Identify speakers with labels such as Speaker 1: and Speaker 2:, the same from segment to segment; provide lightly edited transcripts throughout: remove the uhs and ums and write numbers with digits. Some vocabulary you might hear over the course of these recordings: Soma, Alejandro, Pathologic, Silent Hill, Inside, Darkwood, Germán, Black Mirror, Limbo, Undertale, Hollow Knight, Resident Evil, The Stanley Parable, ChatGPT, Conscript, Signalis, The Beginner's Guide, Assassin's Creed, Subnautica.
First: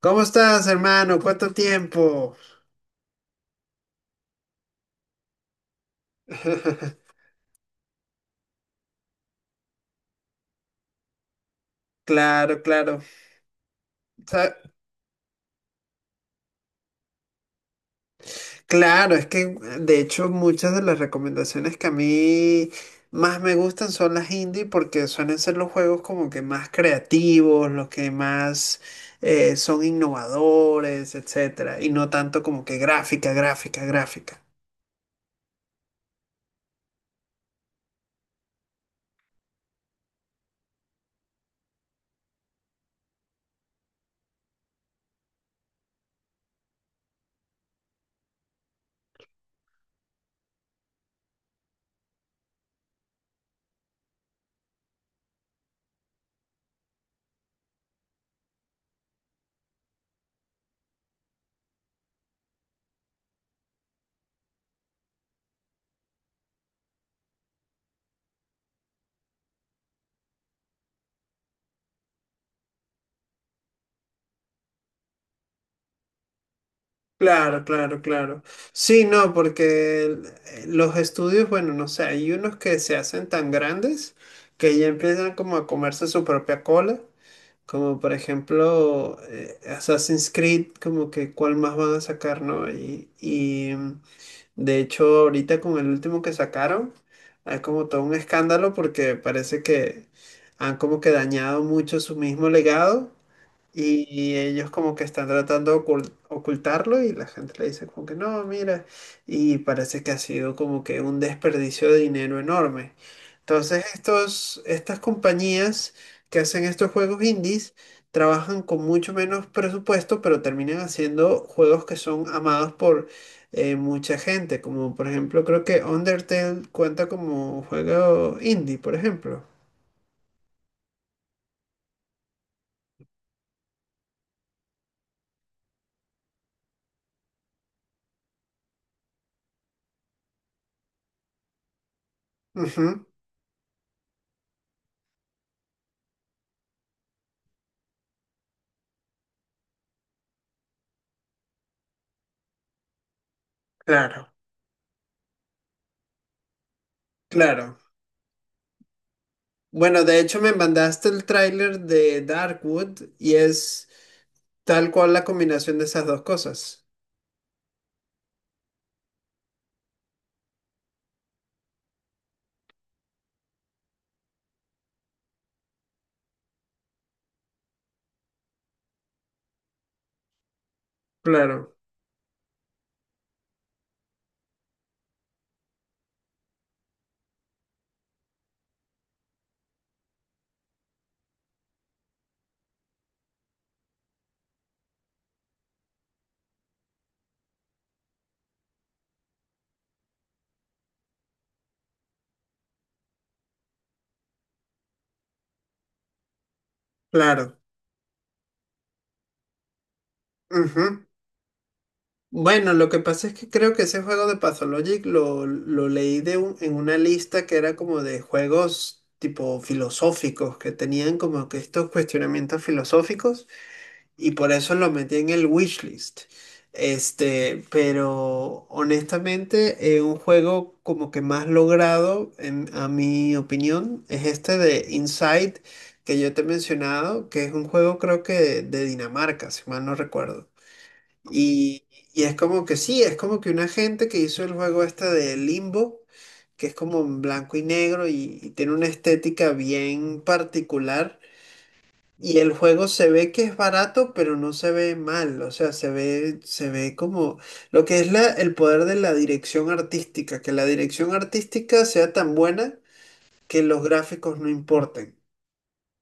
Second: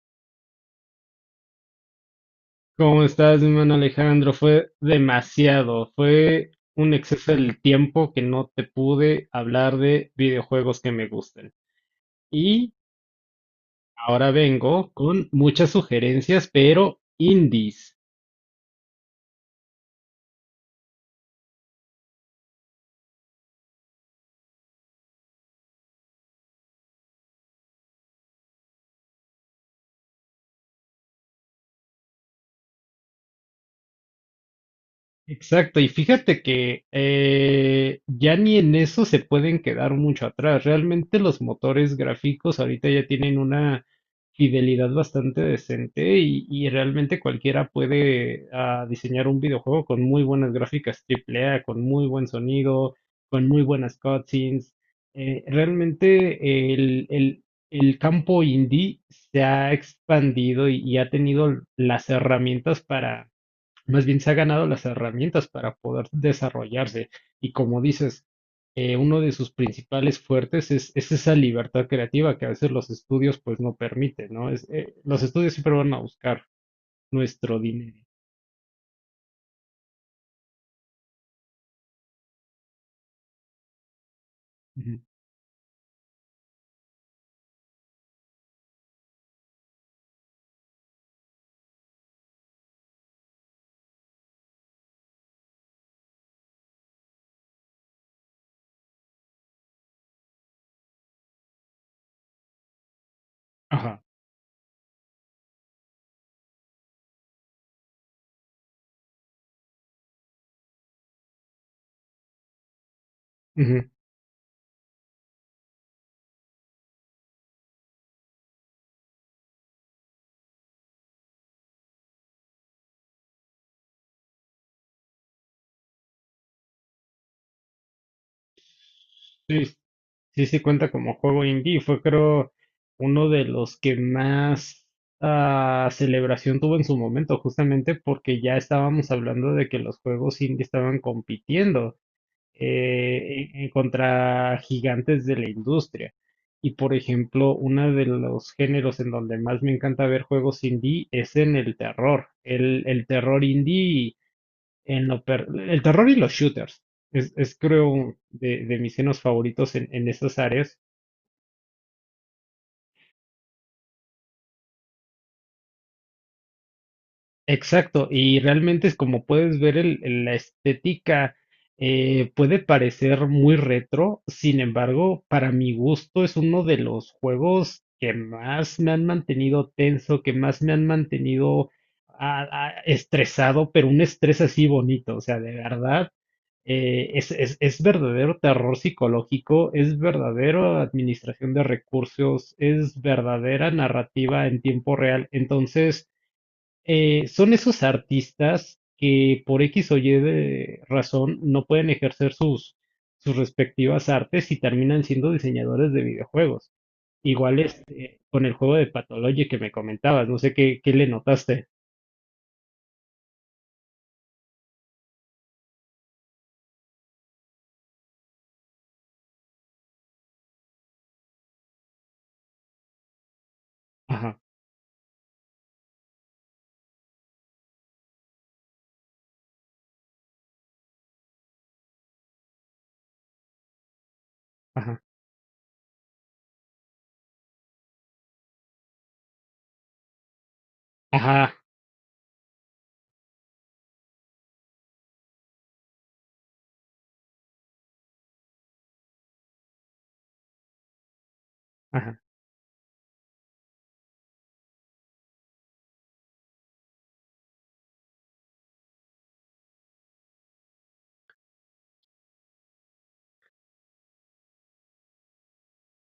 Speaker 1: ¿Cómo estás, hermano? ¿Cuánto tiempo?
Speaker 2: ¿Cómo estás, mi hermano Alejandro? Fue demasiado, fue un exceso del tiempo que no te pude hablar de videojuegos que me gusten.
Speaker 1: Claro,
Speaker 2: Y
Speaker 1: claro.
Speaker 2: ahora
Speaker 1: Sa-
Speaker 2: vengo con muchas sugerencias, pero indies.
Speaker 1: Claro, es que de hecho muchas de las recomendaciones que a mí más me gustan son las indie porque suelen ser los juegos como que más creativos, los que más son innovadores, etcétera, y no tanto como que gráfica, gráfica, gráfica.
Speaker 2: Exacto, y fíjate que ya ni en eso se pueden quedar mucho atrás. Realmente los motores gráficos ahorita ya tienen una fidelidad bastante decente y realmente cualquiera puede diseñar un videojuego con muy buenas gráficas AAA, con muy buen sonido, con muy buenas cutscenes. Realmente el campo indie se ha expandido y ha tenido las herramientas para, más bien, se ha ganado las herramientas para poder desarrollarse. Y como dices, uno de sus principales fuertes es esa libertad creativa que a veces los estudios pues no permiten, ¿no? Los estudios siempre van a buscar nuestro
Speaker 1: Claro,
Speaker 2: dinero.
Speaker 1: claro, claro. Sí, no, porque los estudios, bueno, no sé, hay unos que se hacen tan grandes que ya
Speaker 2: Ujú.
Speaker 1: empiezan como a comerse su propia cola, como por ejemplo Assassin's Creed, como que cuál más van a sacar, ¿no? De hecho ahorita con el último que sacaron, hay como todo un escándalo porque parece que han como que dañado mucho su mismo legado
Speaker 2: Ajá.
Speaker 1: y ellos como que están tratando de ocultarlo, y la gente le dice como que no, mira, y parece que ha sido como que un desperdicio de dinero enorme. Entonces
Speaker 2: Ujú.
Speaker 1: estos, estas compañías que hacen estos juegos indies trabajan con mucho menos presupuesto, pero terminan haciendo juegos que son amados por mucha gente, como por ejemplo creo que Undertale cuenta como juego indie, por ejemplo.
Speaker 2: Sí, sí, sí cuenta como juego indie. Fue creo uno de los que más celebración tuvo en su momento, justamente porque ya estábamos hablando de que los juegos indie estaban compitiendo,
Speaker 1: Ujú.
Speaker 2: en contra gigantes de la industria. Y por ejemplo, uno de los géneros en donde más me encanta ver juegos indie es en el terror. El terror indie,
Speaker 1: Claro,
Speaker 2: el terror y los shooters. Es
Speaker 1: claro.
Speaker 2: creo de mis géneros favoritos en,
Speaker 1: Bueno,
Speaker 2: en
Speaker 1: de
Speaker 2: esas
Speaker 1: hecho me
Speaker 2: áreas.
Speaker 1: mandaste el tráiler de Darkwood y es tal cual la combinación de esas dos cosas.
Speaker 2: Exacto, y realmente es como puedes ver la estética, puede parecer muy retro, sin embargo, para mi gusto es uno de los juegos que más me han mantenido tenso, que más me han mantenido,
Speaker 1: Claro,
Speaker 2: estresado, pero un estrés así bonito, o sea, de verdad, es verdadero terror psicológico, es verdadera administración de recursos, es verdadera narrativa en tiempo real. Entonces, son esos artistas que por X o Y de razón no pueden ejercer sus respectivas artes y terminan siendo diseñadores de videojuegos.
Speaker 1: claro.
Speaker 2: Igual con el juego de Pathologic que me comentabas, no sé qué
Speaker 1: Ujú.
Speaker 2: le notaste.
Speaker 1: Bueno, lo que pasa es que creo que ese juego de Pathologic lo leí de en una lista que era como de juegos tipo filosóficos, que tenían como que estos cuestionamientos filosóficos. Y
Speaker 2: Ajá,
Speaker 1: por eso lo metí en el wishlist. Este, pero honestamente, un juego como que más logrado, en, a mi opinión, es este de
Speaker 2: ajá,
Speaker 1: Inside que yo te he mencionado, que es un juego creo que de Dinamarca, si mal no recuerdo.
Speaker 2: ajá,
Speaker 1: Y, y es como que sí, es como que una gente que hizo el juego este de Limbo, que es como en blanco y negro y tiene una estética bien particular.
Speaker 2: ajá.
Speaker 1: Y el juego se ve que es barato, pero no se ve mal, o sea, se ve como lo que es la, el poder de la dirección artística, que la dirección artística sea tan buena que los gráficos no importen.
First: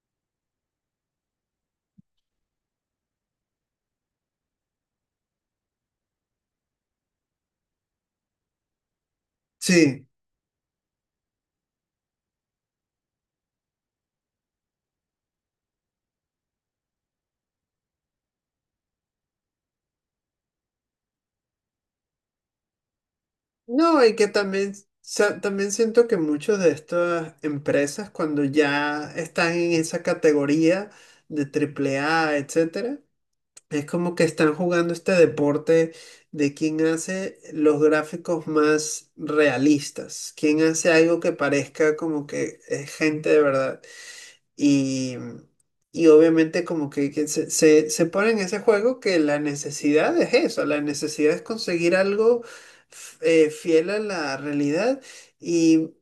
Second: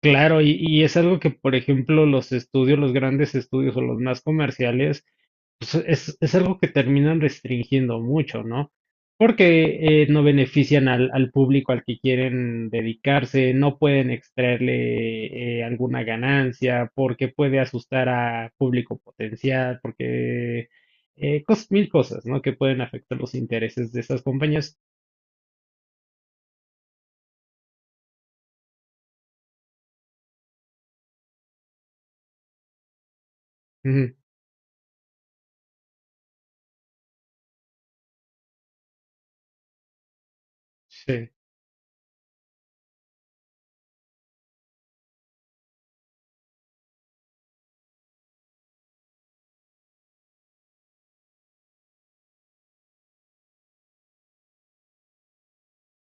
Speaker 2: Claro, y es algo que, por ejemplo, los estudios, los grandes estudios o los más comerciales, pues es algo que terminan restringiendo mucho, ¿no? Porque
Speaker 1: Sí,
Speaker 2: no benefician al público al que quieren dedicarse, no pueden extraerle, alguna ganancia, porque puede asustar a público potencial, porque mil cosas, ¿no? Que pueden afectar los intereses de
Speaker 1: no, y
Speaker 2: esas
Speaker 1: que también,
Speaker 2: compañías.
Speaker 1: también siento que muchas de estas empresas, cuando ya están en esa categoría de triple A, etcétera. Es como
Speaker 2: Ujú.
Speaker 1: que están jugando este deporte de quién hace los gráficos más realistas, quién hace algo
Speaker 2: Sí.
Speaker 1: que parezca como que es gente de verdad. Y, y obviamente como que, se pone en ese juego que la necesidad es eso, la necesidad es conseguir algo fiel a la realidad y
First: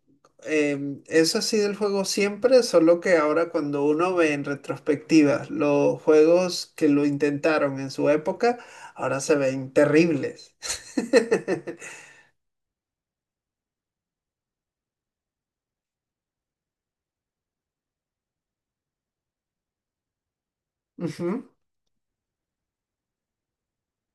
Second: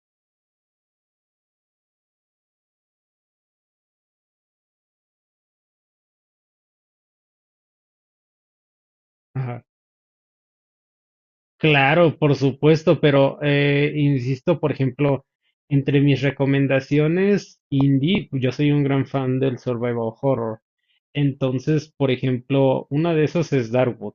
Speaker 1: eso ha sido el juego siempre, solo que ahora cuando uno ve en retrospectiva los juegos que lo intentaron en su época, ahora se ven terribles.
Speaker 2: Claro, por supuesto, pero insisto, por ejemplo, entre mis recomendaciones indie, yo soy un gran fan del survival horror.
Speaker 1: Ujú.
Speaker 2: Entonces, por ejemplo, una de esas es Darkwood.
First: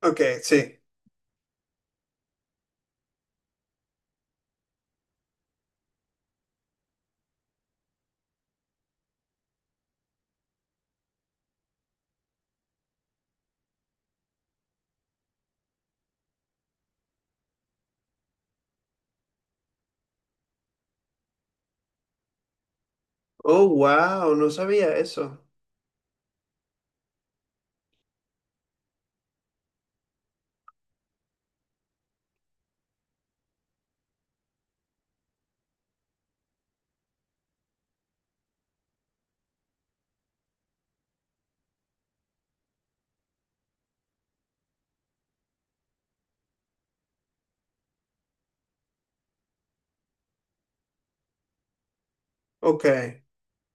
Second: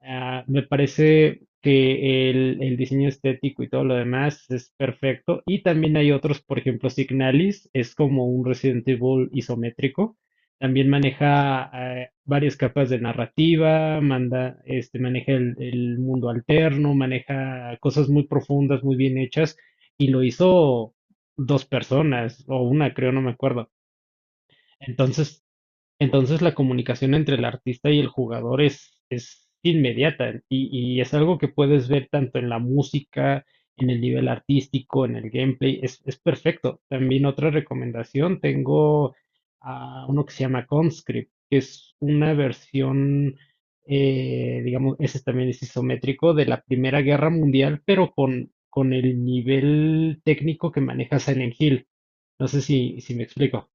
Speaker 1: Ok,
Speaker 2: Ah, me
Speaker 1: sí.
Speaker 2: parece que el diseño estético y todo lo demás es perfecto. Y también hay otros, por ejemplo, Signalis es como un Resident Evil isométrico. También maneja, varias capas de narrativa, maneja el mundo alterno, maneja cosas muy profundas, muy bien hechas, y lo hizo dos personas, o una, creo, no me
Speaker 1: Oh,
Speaker 2: acuerdo.
Speaker 1: wow, no sabía eso.
Speaker 2: Entonces, la comunicación entre el artista y el jugador es inmediata, y es algo que puedes ver tanto en la música, en el nivel artístico, en el gameplay, es perfecto. También otra recomendación, tengo a uno que se llama Conscript, que es una versión, digamos, ese también es isométrico de la Primera Guerra Mundial, pero con el nivel técnico que maneja Silent Hill. No sé
Speaker 1: Ok.
Speaker 2: si me explico.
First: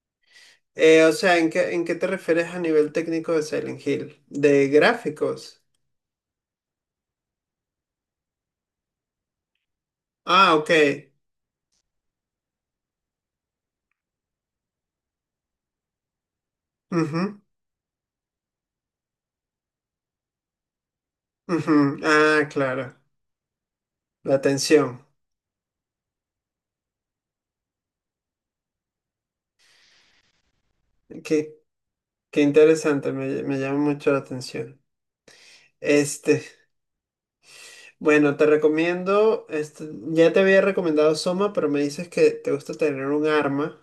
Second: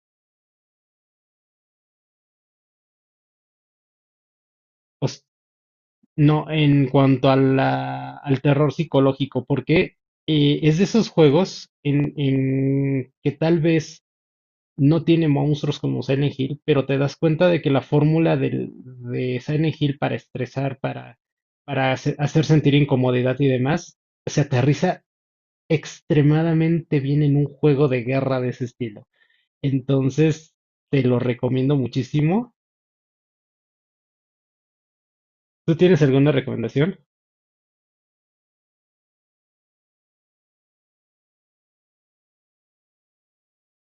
Speaker 1: O sea, en qué te refieres a nivel técnico de Silent Hill? ¿De
Speaker 2: O,
Speaker 1: gráficos?
Speaker 2: No, en cuanto a al terror psicológico, porque
Speaker 1: Ah, ok.
Speaker 2: es de esos juegos en que tal vez no tiene monstruos como Silent Hill, pero te das
Speaker 1: Ujú,
Speaker 2: cuenta de que la fórmula de Silent Hill para estresar,
Speaker 1: ujú.
Speaker 2: hacer
Speaker 1: Ah,
Speaker 2: sentir
Speaker 1: claro.
Speaker 2: incomodidad y demás,
Speaker 1: La
Speaker 2: se aterriza
Speaker 1: atención.
Speaker 2: extremadamente bien en un juego de guerra de ese estilo. Entonces, te lo
Speaker 1: Qué,
Speaker 2: recomiendo
Speaker 1: qué
Speaker 2: muchísimo.
Speaker 1: interesante, me llama mucho la atención.
Speaker 2: ¿Tú tienes alguna
Speaker 1: Este,
Speaker 2: recomendación?
Speaker 1: bueno, te recomiendo, este, ya te había recomendado Soma, pero me dices que te gusta tener un arma.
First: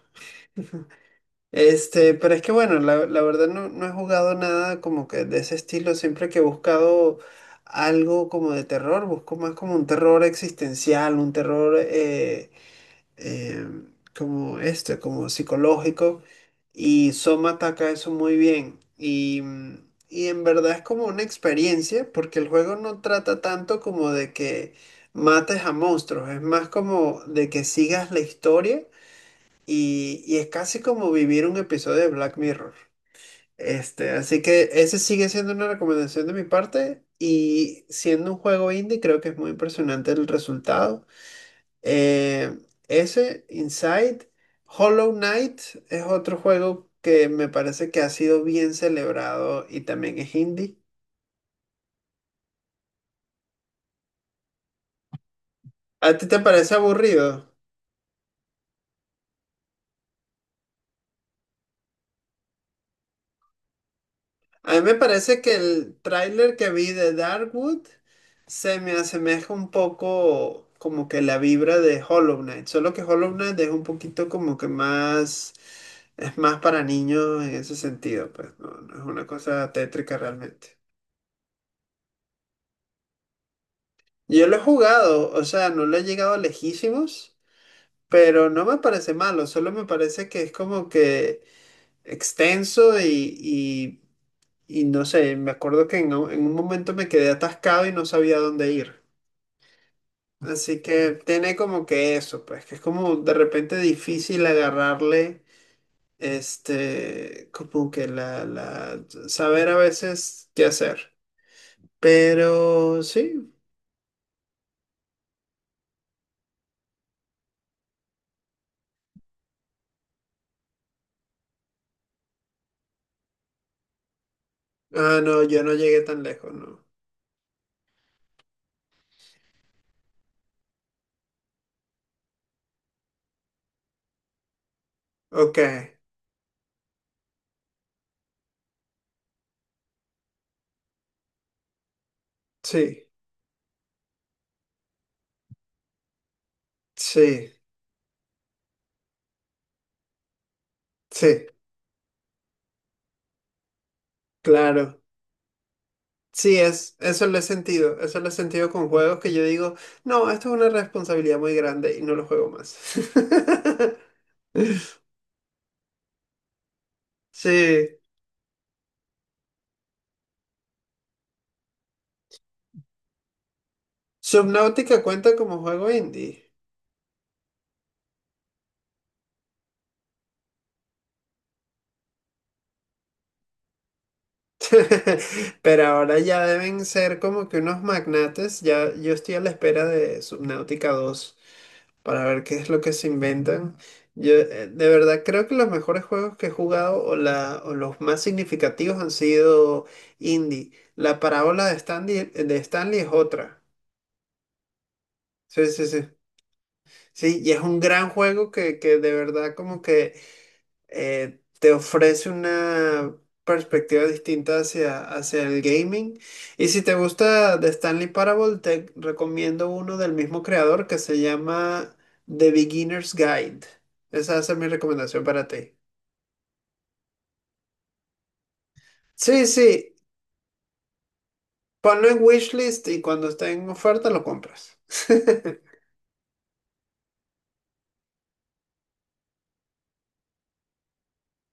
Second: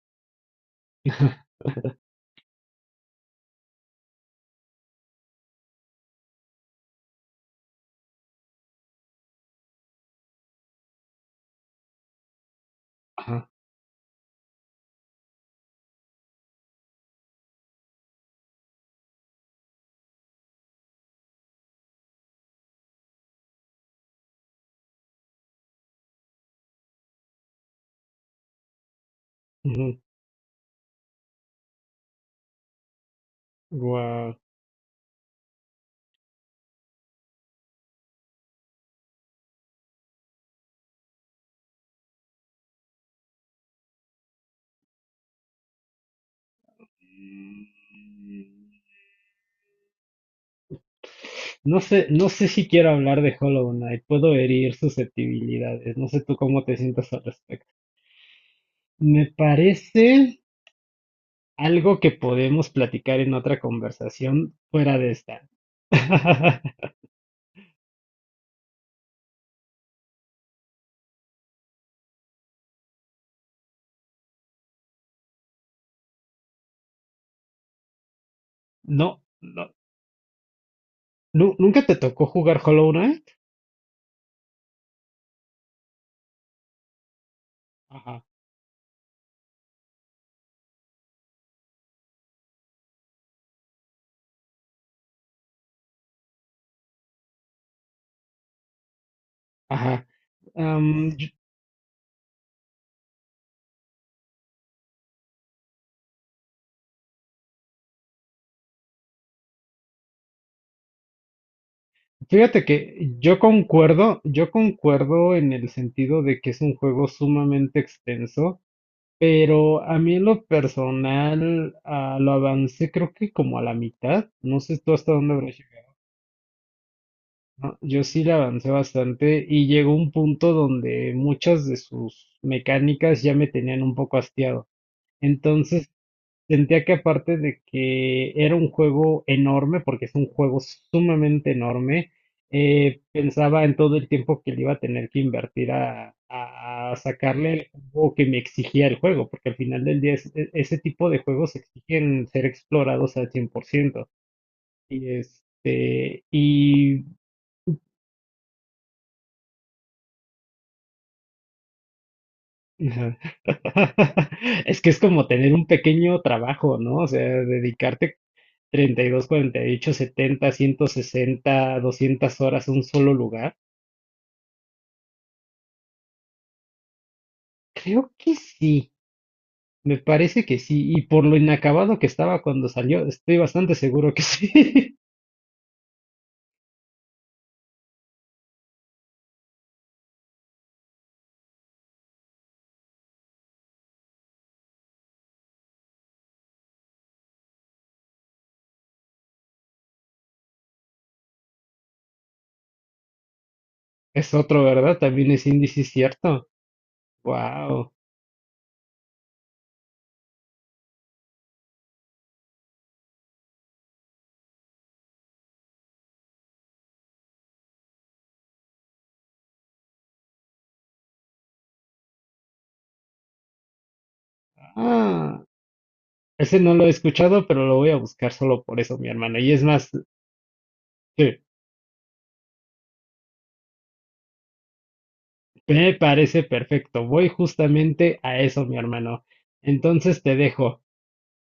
Speaker 1: Este, pero es que bueno, la verdad no, no he jugado nada como que de ese estilo. Siempre que he buscado algo como de terror, busco más como un terror existencial, un terror
Speaker 2: Ajá.
Speaker 1: eh, como este, como psicológico. Y Soma ataca eso muy bien. Y y en verdad es como una experiencia, porque el juego no trata tanto como de que mates a monstruos, es más como de que sigas la historia y es casi como vivir un episodio de Black Mirror. Este,
Speaker 2: Guau.
Speaker 1: así que ese sigue siendo una recomendación de mi parte. Y siendo un juego indie, creo que es muy impresionante el resultado. Eh, Ese, Inside, Hollow Knight es otro juego que me parece que ha sido bien celebrado y también es indie.
Speaker 2: No sé si quiero hablar de Hollow Knight, puedo herir susceptibilidades, no
Speaker 1: ¿A ti
Speaker 2: sé tú
Speaker 1: te
Speaker 2: cómo
Speaker 1: parece
Speaker 2: te sientas al
Speaker 1: aburrido?
Speaker 2: respecto. Me parece algo que podemos platicar en otra conversación
Speaker 1: A mí me
Speaker 2: fuera de
Speaker 1: parece
Speaker 2: esta.
Speaker 1: que el tráiler que vi de Darkwood se me asemeja un poco como que la vibra de Hollow Knight, solo que Hollow Knight es un poquito como que más, es más para niños en ese sentido, pues no, no es
Speaker 2: No,
Speaker 1: una
Speaker 2: no,
Speaker 1: cosa tétrica realmente.
Speaker 2: nunca te tocó jugar Hollow Knight.
Speaker 1: Yo lo he jugado, o sea, no lo he llegado lejísimos,
Speaker 2: Ajá.
Speaker 1: pero no me parece malo, solo me parece que es como que extenso y no sé, me acuerdo que en un momento me quedé atascado y no sabía dónde ir.
Speaker 2: Ajá.
Speaker 1: Así que
Speaker 2: Am, yo-
Speaker 1: tiene como que eso, pues, que es como de repente difícil agarrarle, este, como que saber a veces qué hacer.
Speaker 2: fíjate
Speaker 1: Pero
Speaker 2: que yo
Speaker 1: sí.
Speaker 2: concuerdo, yo concuerdo en el sentido de que es un juego sumamente extenso. Pero a mí en lo personal, lo avancé creo que como a la mitad, no sé tú hasta
Speaker 1: Ah,
Speaker 2: dónde
Speaker 1: no,
Speaker 2: habrás
Speaker 1: yo no
Speaker 2: llegado,
Speaker 1: llegué tan lejos, ¿no?
Speaker 2: ¿no? Yo sí le avancé bastante y llegó un punto donde muchas de sus mecánicas ya me tenían un poco hastiado.
Speaker 1: Ok,
Speaker 2: Entonces sentía que, aparte de que era un juego enorme, porque es un juego sumamente enorme,
Speaker 1: sí,
Speaker 2: pensaba en todo el tiempo que le iba a tener que invertir a, a
Speaker 1: sí,
Speaker 2: sacarle el juego que me exigía el juego, porque al final del día ese tipo de
Speaker 1: sí,
Speaker 2: juegos exigen ser explorados al 100%.
Speaker 1: claro.
Speaker 2: Y este,
Speaker 1: Sí, es,
Speaker 2: y
Speaker 1: eso lo he sentido, eso lo he sentido con juegos que yo digo, no, esto es una responsabilidad muy grande y no lo juego más.
Speaker 2: Es que es como tener un pequeño trabajo, ¿no? O sea,
Speaker 1: Sí,
Speaker 2: ¿dedicarte 32, 48, 160, 200 horas a un solo lugar?
Speaker 1: Subnautica cuenta como juego indie.
Speaker 2: Creo que sí, me parece que sí, y por lo inacabado que estaba cuando salió, estoy bastante seguro que sí.
Speaker 1: Pero ahora ya deben ser como que unos magnates, ya yo estoy a la espera de Subnautica 2, para ver qué es lo que se inventan. Yo de verdad creo que los mejores juegos que he jugado o, la, o los más significativos han sido indie. La parábola de Stanley es otra.
Speaker 2: Es otro, ¿verdad? También es
Speaker 1: Sí,
Speaker 2: índice
Speaker 1: sí, sí.
Speaker 2: cierto.
Speaker 1: Sí, y es un
Speaker 2: Wow.
Speaker 1: gran juego que de verdad como que te ofrece una perspectiva distinta hacia, hacia el gaming. Y si te gusta The Stanley Parable, te recomiendo uno del mismo creador que se llama The Beginner's Guide. Esa es mi recomendación
Speaker 2: Ah,
Speaker 1: para ti.
Speaker 2: ese no lo he escuchado, pero lo voy a buscar solo por eso, mi hermano.
Speaker 1: Sí,
Speaker 2: Y es más,
Speaker 1: sí,
Speaker 2: sí,
Speaker 1: ponlo en wishlist y cuando esté en oferta lo compras.
Speaker 2: me parece perfecto. Voy justamente a eso, mi hermano. Entonces te dejo.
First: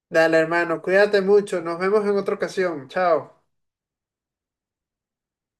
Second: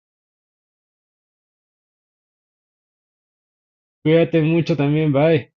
Speaker 1: Dale, hermano, cuídate mucho. Nos vemos en otra ocasión. Chao.
Speaker 2: Cuídate mucho también, bye.